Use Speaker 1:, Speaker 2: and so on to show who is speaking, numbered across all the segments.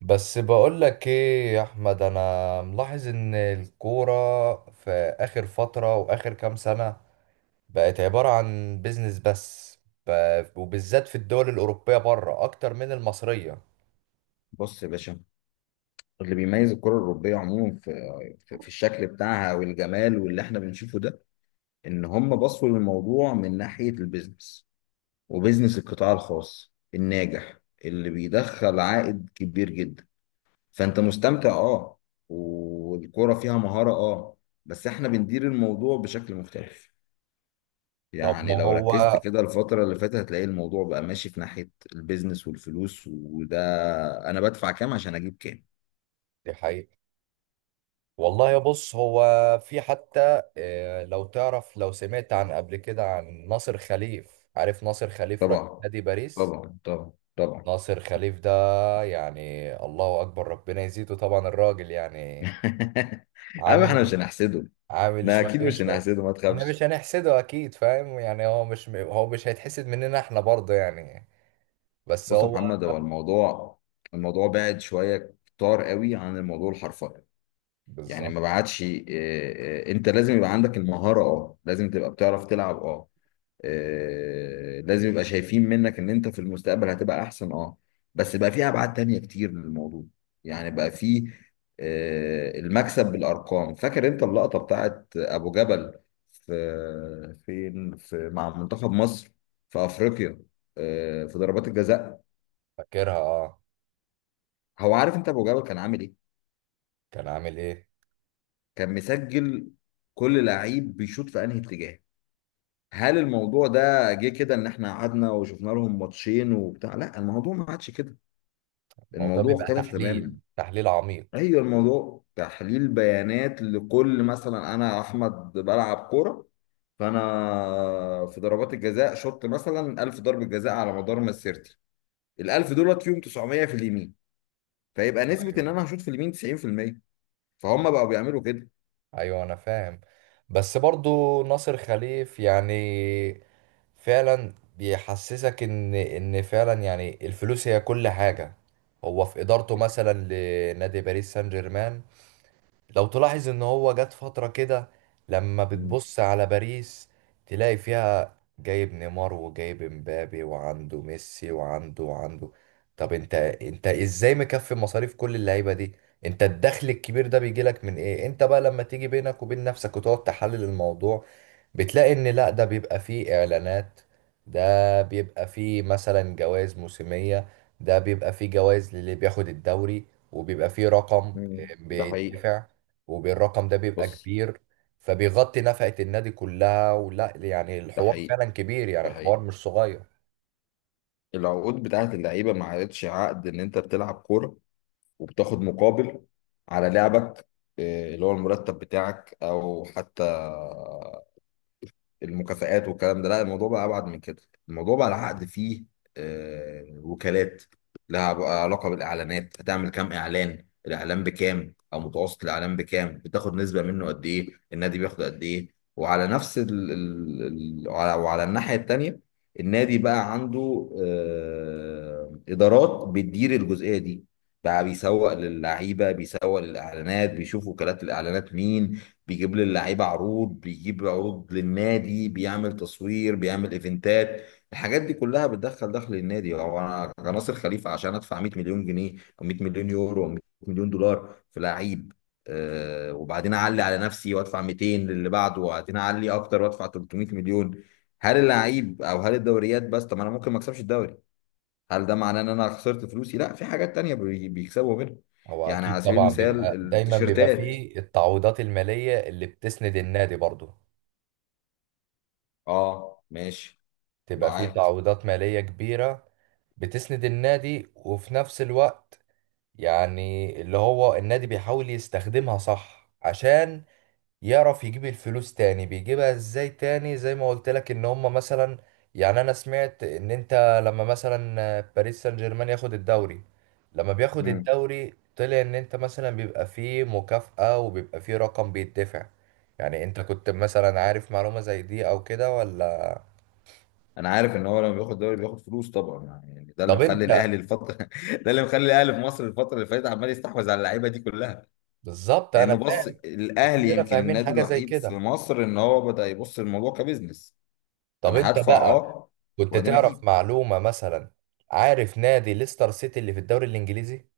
Speaker 1: بس بقولك ايه يا احمد، انا ملاحظ ان الكورة في اخر فترة واخر كام سنة بقت عبارة عن بيزنس بس. وبالذات في الدول الاوروبية بره اكتر من المصرية.
Speaker 2: بص يا باشا، اللي بيميز الكرة الأوروبية عموما في الشكل بتاعها والجمال واللي احنا بنشوفه ده، إن هم بصوا للموضوع من ناحية البيزنس، وبيزنس القطاع الخاص الناجح اللي بيدخل عائد كبير جدا. فأنت مستمتع أه، والكرة فيها مهارة أه، بس احنا بندير الموضوع بشكل مختلف.
Speaker 1: طب ما
Speaker 2: يعني لو ركزت
Speaker 1: هو
Speaker 2: كده الفترة اللي فاتت هتلاقي الموضوع بقى ماشي في ناحية البيزنس والفلوس وده، أنا بدفع كام عشان أجيب كام.
Speaker 1: دي حقيقة. والله يا بص، هو في حتى لو تعرف، لو سمعت عن قبل كده عن ناصر خليف. عارف ناصر خليف رئيس
Speaker 2: طبعا،
Speaker 1: نادي باريس؟
Speaker 2: طبعا، طبعا، طبعا.
Speaker 1: ناصر خليف ده يعني الله اكبر، ربنا يزيده طبعا. الراجل يعني
Speaker 2: أما احنا
Speaker 1: عامل
Speaker 2: مش هنحسده.
Speaker 1: عامل
Speaker 2: لا اكيد
Speaker 1: شوية
Speaker 2: مش
Speaker 1: شوية.
Speaker 2: هنحسده ما
Speaker 1: احنا
Speaker 2: تخافش.
Speaker 1: مش هنحسده اكيد، فاهم؟ يعني هو مش هيتحسد مننا احنا برضه يعني. بس
Speaker 2: بص يا
Speaker 1: هو
Speaker 2: محمد، هو الموضوع، الموضوع بعد شويه كتار قوي عن الموضوع الحرفي. يعني ما
Speaker 1: بالظبط.
Speaker 2: بعدش انت لازم يبقى عندك المهاره اه، لازم تبقى بتعرف تلعب اه، لازم يبقى شايفين منك ان انت في المستقبل هتبقى احسن اه، بس بقى في ابعاد تانية كتير للموضوع. يعني بقى في المكسب بالارقام. فاكر انت اللقطة بتاعت ابو جبل في فين في مع منتخب مصر في افريقيا، في ضربات الجزاء؟
Speaker 1: فاكرها اه.
Speaker 2: هو عارف انت ابو جبل كان عامل ايه؟
Speaker 1: كان عامل ايه؟
Speaker 2: كان مسجل كل لعيب بيشوط في انهي اتجاه. هل الموضوع ده جه كده ان احنا قعدنا وشفنا لهم ماتشين وبتاع؟ لا الموضوع ما عادش كده،
Speaker 1: الموضوع
Speaker 2: الموضوع
Speaker 1: بيبقى
Speaker 2: اختلف تماما.
Speaker 1: تحليل عميق.
Speaker 2: ايوه، الموضوع تحليل بيانات. لكل مثلا انا احمد بلعب كوره، فانا في ضربات الجزاء شوط مثلا 1000 ضربه جزاء على مدار مسيرتي. ال1000 دولت فيهم 900 في اليمين، فيبقى نسبه ان
Speaker 1: ايوه،
Speaker 2: انا هشوط في اليمين 90%. فهم بقوا بيعملوا كده.
Speaker 1: ايوه انا فاهم. بس برضه ناصر خليف يعني فعلا بيحسسك ان فعلا يعني الفلوس هي كل حاجة. هو في ادارته مثلا لنادي باريس سان جيرمان، لو تلاحظ ان هو جت فترة كده، لما
Speaker 2: مم.
Speaker 1: بتبص على باريس تلاقي فيها جايب نيمار وجايب امبابي وعنده ميسي وعنده وعنده. طب انت ازاي مكفي مصاريف كل اللعيبة دي؟ انت الدخل الكبير ده بيجيلك من ايه؟ انت بقى لما تيجي بينك وبين نفسك وتقعد تحلل الموضوع بتلاقي ان لا، ده بيبقى فيه اعلانات، ده بيبقى فيه مثلا جوائز موسمية، ده بيبقى فيه جوائز للي بياخد الدوري، وبيبقى فيه رقم
Speaker 2: مم. ده حقيقي.
Speaker 1: بيدفع. والرقم ده بيبقى
Speaker 2: بص،
Speaker 1: كبير. فبيغطي نفقة النادي كلها، ولا يعني
Speaker 2: ده
Speaker 1: الحوار
Speaker 2: حقيقي،
Speaker 1: فعلا كبير، يعني
Speaker 2: ده
Speaker 1: الحوار
Speaker 2: حقيقي.
Speaker 1: مش صغير.
Speaker 2: العقود بتاعت اللعيبه ما عادتش عقد ان انت بتلعب كوره وبتاخد مقابل على لعبك، اللي هو المرتب بتاعك او حتى المكافآت والكلام ده. لا الموضوع بقى ابعد من كده، الموضوع بقى العقد فيه وكالات، لها بقى علاقه بالاعلانات. هتعمل كام اعلان؟ الاعلان بكام او متوسط الاعلان بكام؟ بتاخد نسبه منه قد ايه؟ النادي بياخد قد ايه؟ وعلى نفس وعلى الناحيه التانيه، النادي بقى عنده ادارات بتدير الجزئيه دي، بقى بيسوق للعيبه، بيسوق للاعلانات، بيشوف وكالات الاعلانات مين، بيجيب للعيبه عروض، بيجيب عروض للنادي، بيعمل تصوير، بيعمل ايفنتات. الحاجات دي كلها بتدخل دخل النادي. هو انا كناصر خليفه عشان ادفع 100 مليون جنيه او 100 مليون يورو او 100 مليون دولار في لعيب، آه، وبعدين اعلي على نفسي وادفع 200 للي بعده، وبعدين اعلي اكتر وادفع 300 مليون، هل اللعيب او هل الدوريات بس؟ طب ما انا ممكن ما اكسبش الدوري، هل ده معناه ان انا خسرت فلوسي؟ لا، في حاجات تانية بيكسبوا منها.
Speaker 1: هو
Speaker 2: يعني
Speaker 1: أكيد
Speaker 2: على سبيل
Speaker 1: طبعا
Speaker 2: المثال
Speaker 1: بيبقى دايما بيبقى
Speaker 2: التيشيرتات.
Speaker 1: فيه التعويضات المالية اللي بتسند النادي برضو.
Speaker 2: اه ماشي.
Speaker 1: تبقى فيه
Speaker 2: معاك.
Speaker 1: تعويضات مالية كبيرة بتسند النادي، وفي نفس الوقت يعني اللي هو النادي بيحاول يستخدمها صح عشان يعرف يجيب الفلوس تاني. بيجيبها ازاي تاني؟ زي ما قلت لك ان هم مثلا، يعني انا سمعت ان انت لما مثلا باريس سان جيرمان ياخد الدوري، لما بياخد
Speaker 2: مم.
Speaker 1: الدوري طلع ان انت مثلا بيبقى فيه مكافأة وبيبقى فيه رقم بيدفع. يعني انت كنت مثلا عارف معلومة زي دي او كده ولا؟
Speaker 2: انا عارف ان هو لما بياخد دوري بياخد فلوس طبعا. يعني ده اللي
Speaker 1: طب
Speaker 2: مخلي
Speaker 1: انت
Speaker 2: الاهلي الفتره ده اللي مخلي الاهلي في مصر الفتره اللي فاتت عمال يستحوذ على اللعيبه دي كلها.
Speaker 1: بالظبط انا
Speaker 2: لانه بص،
Speaker 1: فاهم.
Speaker 2: الاهلي
Speaker 1: وكلنا
Speaker 2: يمكن
Speaker 1: فاهمين
Speaker 2: النادي
Speaker 1: حاجة زي
Speaker 2: الوحيد في
Speaker 1: كده.
Speaker 2: مصر ان هو بدا يبص للموضوع كبزنس.
Speaker 1: طب
Speaker 2: انا
Speaker 1: انت
Speaker 2: هدفع
Speaker 1: بقى
Speaker 2: اه
Speaker 1: كنت
Speaker 2: وبعدين اجيب.
Speaker 1: تعرف معلومة مثلا؟ عارف نادي ليستر سيتي اللي في الدوري الانجليزي؟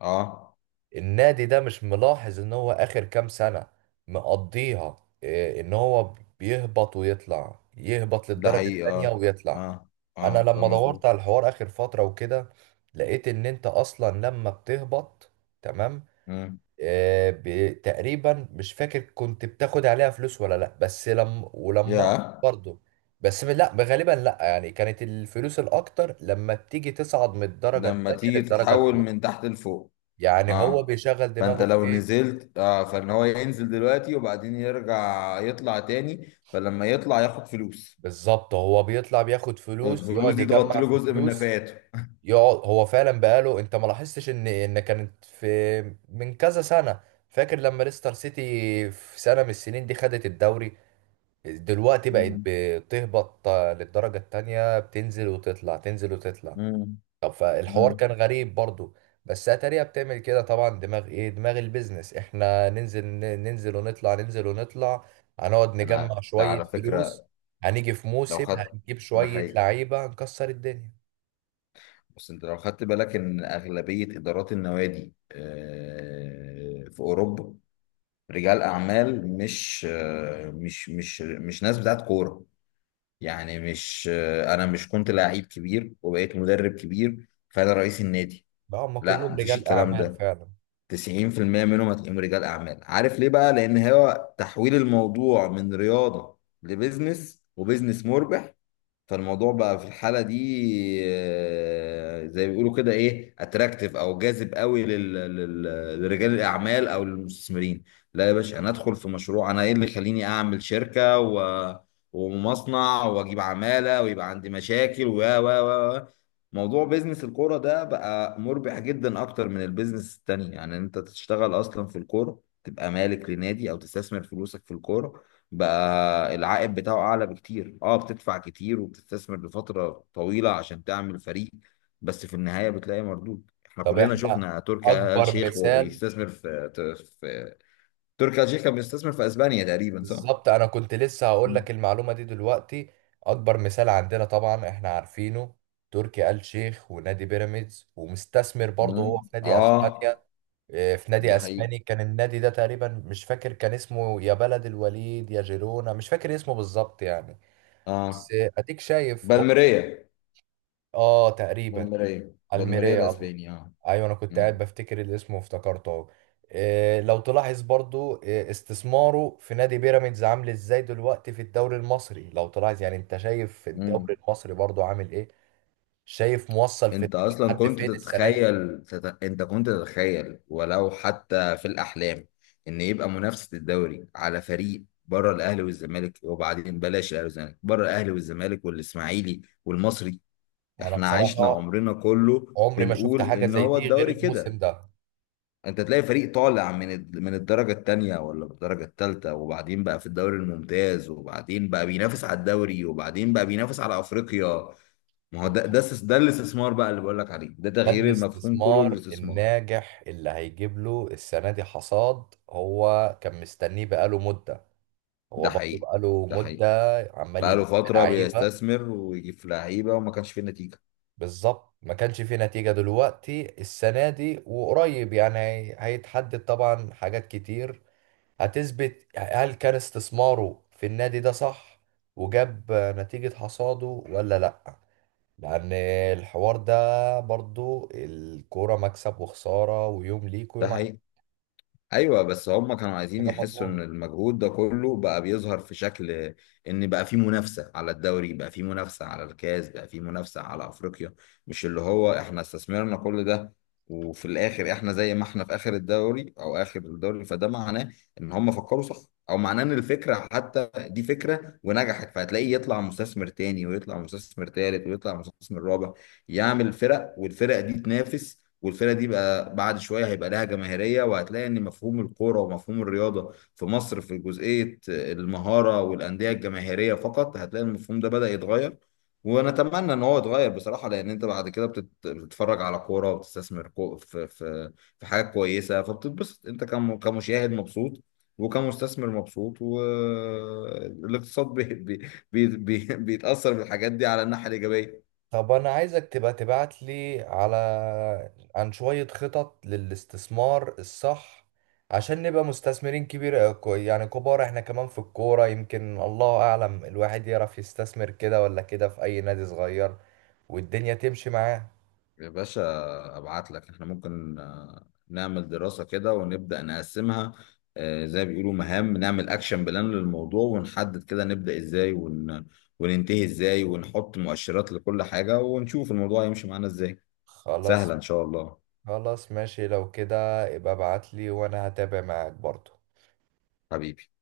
Speaker 2: اه،
Speaker 1: النادي ده مش ملاحظ ان هو اخر كام سنة مقضيها ان هو بيهبط ويطلع، يهبط
Speaker 2: ده
Speaker 1: للدرجة
Speaker 2: حقيقي
Speaker 1: التانية
Speaker 2: اه،
Speaker 1: ويطلع.
Speaker 2: اه،
Speaker 1: انا
Speaker 2: اه ده
Speaker 1: لما دورت
Speaker 2: مظبوط.
Speaker 1: على الحوار اخر فترة وكده لقيت ان انت اصلا لما بتهبط، تمام،
Speaker 2: مم.
Speaker 1: تقريبا مش فاكر كنت بتاخد عليها فلوس ولا لا، بس لما
Speaker 2: يا
Speaker 1: ولما برضه، بس لا غالبا لا، يعني كانت الفلوس الاكتر لما بتيجي تصعد من الدرجة
Speaker 2: لما
Speaker 1: التانية
Speaker 2: تيجي
Speaker 1: للدرجة
Speaker 2: تتحول
Speaker 1: الاولى.
Speaker 2: من تحت لفوق.
Speaker 1: يعني هو
Speaker 2: اه،
Speaker 1: بيشغل
Speaker 2: فانت
Speaker 1: دماغه في
Speaker 2: لو
Speaker 1: ايه؟
Speaker 2: نزلت اه، فان هو ينزل دلوقتي وبعدين يرجع يطلع تاني، فلما يطلع ياخد فلوس،
Speaker 1: بالظبط، هو بيطلع بياخد فلوس،
Speaker 2: فالفلوس
Speaker 1: يقعد
Speaker 2: دي تغطي
Speaker 1: يجمع
Speaker 2: له
Speaker 1: في
Speaker 2: جزء من
Speaker 1: فلوس،
Speaker 2: نفقاته.
Speaker 1: يقعد. هو فعلا بقاله، انت ما لاحظتش ان ان كانت في من كذا سنة، فاكر لما ليستر سيتي في سنة من السنين دي خدت الدوري؟ دلوقتي بقت
Speaker 2: مم.
Speaker 1: بتهبط للدرجة التانية، بتنزل وتطلع، تنزل وتطلع.
Speaker 2: مم.
Speaker 1: طب فالحوار
Speaker 2: مم.
Speaker 1: كان غريب برضو. بس اتاريا بتعمل كده طبعا. دماغ ايه؟ دماغ البيزنس. احنا ننزل ننزل ونطلع، ننزل ونطلع، هنقعد نجمع
Speaker 2: ده
Speaker 1: شوية
Speaker 2: على
Speaker 1: فلوس،
Speaker 2: فكرة
Speaker 1: هنيجي في
Speaker 2: لو
Speaker 1: موسم
Speaker 2: خدت.
Speaker 1: هنجيب
Speaker 2: ده
Speaker 1: شوية
Speaker 2: حقيقي.
Speaker 1: لعيبة هنكسر الدنيا.
Speaker 2: بس انت لو خدت بالك ان اغلبية ادارات النوادي في اوروبا رجال اعمال، مش مش ناس بتاعت كورة. يعني مش انا مش كنت لعيب كبير وبقيت مدرب كبير فانا رئيس النادي.
Speaker 1: بقى هم
Speaker 2: لا
Speaker 1: كلهم
Speaker 2: مفيش
Speaker 1: رجال
Speaker 2: الكلام
Speaker 1: اعمال
Speaker 2: ده،
Speaker 1: فعلا.
Speaker 2: 90% منهم هتلاقيهم رجال اعمال. عارف ليه بقى؟ لان هو تحويل الموضوع من رياضة لبزنس، وبزنس مربح. فالموضوع بقى في الحالة دي زي ما بيقولوا كده ايه، اتراكتيف او جاذب قوي لرجال الاعمال او للمستثمرين. لا يا باشا، انا ادخل في مشروع، انا ايه اللي يخليني اعمل شركة ومصنع واجيب عمالة ويبقى عندي مشاكل و و و و. موضوع بيزنس الكورة ده بقى مربح جدا اكتر من البيزنس التاني. يعني انت تشتغل اصلا في الكورة، تبقى مالك لنادي او تستثمر فلوسك في الكورة، بقى العائد بتاعه اعلى بكتير. اه بتدفع كتير وبتستثمر لفترة طويلة عشان تعمل فريق، بس في النهاية بتلاقي مردود. احنا
Speaker 1: طب
Speaker 2: كلنا
Speaker 1: احنا
Speaker 2: شفنا تركي آل
Speaker 1: اكبر
Speaker 2: شيخ وهو
Speaker 1: مثال.
Speaker 2: بيستثمر في تركي آل شيخ كان بيستثمر في اسبانيا تقريبا صح؟
Speaker 1: بالظبط انا كنت لسه هقول
Speaker 2: مم.
Speaker 1: لك المعلومة دي دلوقتي. اكبر مثال عندنا طبعا احنا عارفينه، تركي آل شيخ ونادي بيراميدز، ومستثمر برضه هو في
Speaker 2: مم.
Speaker 1: نادي اسبانيا.
Speaker 2: اه
Speaker 1: في نادي
Speaker 2: ده حقيقي
Speaker 1: اسباني كان، النادي ده تقريبا مش فاكر كان اسمه، يا بلد الوليد يا جيرونا، مش فاكر اسمه بالظبط يعني. بس
Speaker 2: اه.
Speaker 1: اديك شايف هو.
Speaker 2: بالميريا،
Speaker 1: اه تقريبا.
Speaker 2: بالميريا
Speaker 1: الميريا، الله،
Speaker 2: الاسباني اه.
Speaker 1: ايوه انا كنت قاعد
Speaker 2: مم.
Speaker 1: بفتكر الاسم وافتكرته اهو. لو تلاحظ برضو استثماره في نادي بيراميدز عامل ازاي دلوقتي في الدوري المصري. لو تلاحظ يعني انت شايف
Speaker 2: مم.
Speaker 1: الدوري المصري برضو عامل ايه، شايف موصل في،
Speaker 2: انت اصلا
Speaker 1: لحد
Speaker 2: كنت
Speaker 1: فين السنة دي؟
Speaker 2: تتخيل انت كنت تتخيل ولو حتى في الاحلام ان يبقى منافسه الدوري على فريق بره الاهلي والزمالك؟ وبعدين بلاش الاهلي والزمالك، بره الاهلي والزمالك والاسماعيلي والمصري.
Speaker 1: انا
Speaker 2: احنا عشنا
Speaker 1: بصراحة
Speaker 2: عمرنا كله
Speaker 1: عمري ما شفت
Speaker 2: بنقول
Speaker 1: حاجة
Speaker 2: ان
Speaker 1: زي
Speaker 2: هو
Speaker 1: دي غير
Speaker 2: الدوري
Speaker 1: الموسم
Speaker 2: كده.
Speaker 1: ده.
Speaker 2: انت تلاقي فريق طالع من من الدرجه الثانيه ولا الدرجه الثالثه، وبعدين بقى في الدوري الممتاز، وبعدين بقى بينافس على الدوري، وبعدين بقى بينافس على افريقيا. ما هو ده، ده الاستثمار بقى اللي بقول لك عليه، ده
Speaker 1: ده
Speaker 2: تغيير المفهوم كله
Speaker 1: الاستثمار
Speaker 2: للاستثمار.
Speaker 1: الناجح اللي هيجيب له السنة دي حصاد. هو كان مستنيه بقاله مدة، هو
Speaker 2: ده
Speaker 1: برضه
Speaker 2: حقيقي،
Speaker 1: بقاله
Speaker 2: ده
Speaker 1: مدة
Speaker 2: حقيقي.
Speaker 1: عمال
Speaker 2: بقى له
Speaker 1: يجيب
Speaker 2: فترة
Speaker 1: لعيبة.
Speaker 2: بيستثمر ويجيب في لعيبة وما كانش فيه نتيجة.
Speaker 1: بالظبط، ما كانش فيه نتيجة. دلوقتي السنة دي وقريب يعني هيتحدد طبعا حاجات كتير. هتثبت هل كان استثماره في النادي ده صح وجاب نتيجة حصاده ولا لأ. لأن الحوار ده برضو الكورة مكسب وخسارة، ويوم ليك
Speaker 2: ده
Speaker 1: ويوم.
Speaker 2: حقيقي. ايوه بس هم كانوا عايزين
Speaker 1: حاجه
Speaker 2: يحسوا ان
Speaker 1: مضمونه.
Speaker 2: المجهود ده كله بقى بيظهر في شكل، ان بقى في منافسه على الدوري، بقى في منافسه على الكاس، بقى في منافسه على افريقيا. مش اللي هو احنا استثمرنا كل ده وفي الاخر احنا زي ما احنا في اخر الدوري او اخر الدوري. فده معناه ان هم فكروا صح، او معناه ان الفكره حتى دي فكره ونجحت. فهتلاقيه يطلع مستثمر تاني ويطلع مستثمر تالت ويطلع مستثمر رابع يعمل فرق، والفرق دي تنافس، والفرقه دي بقى بعد شويه هيبقى لها جماهيريه. وهتلاقي ان مفهوم الكوره ومفهوم الرياضه في مصر في جزئيه المهاره والانديه الجماهيريه فقط، هتلاقي المفهوم ده بدأ يتغير. ونتمنى ان هو يتغير بصراحه، لان انت بعد كده بتتفرج على كوره وبتستثمر في حاجات كويسه، فبتتبسط انت كمشاهد مبسوط، وكمستثمر مبسوط، والاقتصاد بي بي بي بي بيتأثر بالحاجات دي على الناحية الإيجابية.
Speaker 1: طب انا عايزك تبقى تبعت لي على، عن شوية خطط للاستثمار الصح، عشان نبقى مستثمرين كبير يعني كبار احنا كمان في الكورة. يمكن الله اعلم الواحد يعرف يستثمر كده ولا كده في اي نادي صغير والدنيا تمشي معاه.
Speaker 2: يا باشا، ابعت لك، احنا ممكن نعمل دراسة كده ونبدأ نقسمها، زي ما بيقولوا مهام، نعمل اكشن بلان للموضوع ونحدد كده نبدأ ازاي وننتهي ازاي ونحط مؤشرات لكل حاجة ونشوف الموضوع يمشي معانا ازاي.
Speaker 1: خلاص.
Speaker 2: سهلة ان شاء الله.
Speaker 1: خلاص ماشي لو كده، ابقى ابعت لي وانا هتابع معاك برضه.
Speaker 2: حبيبي.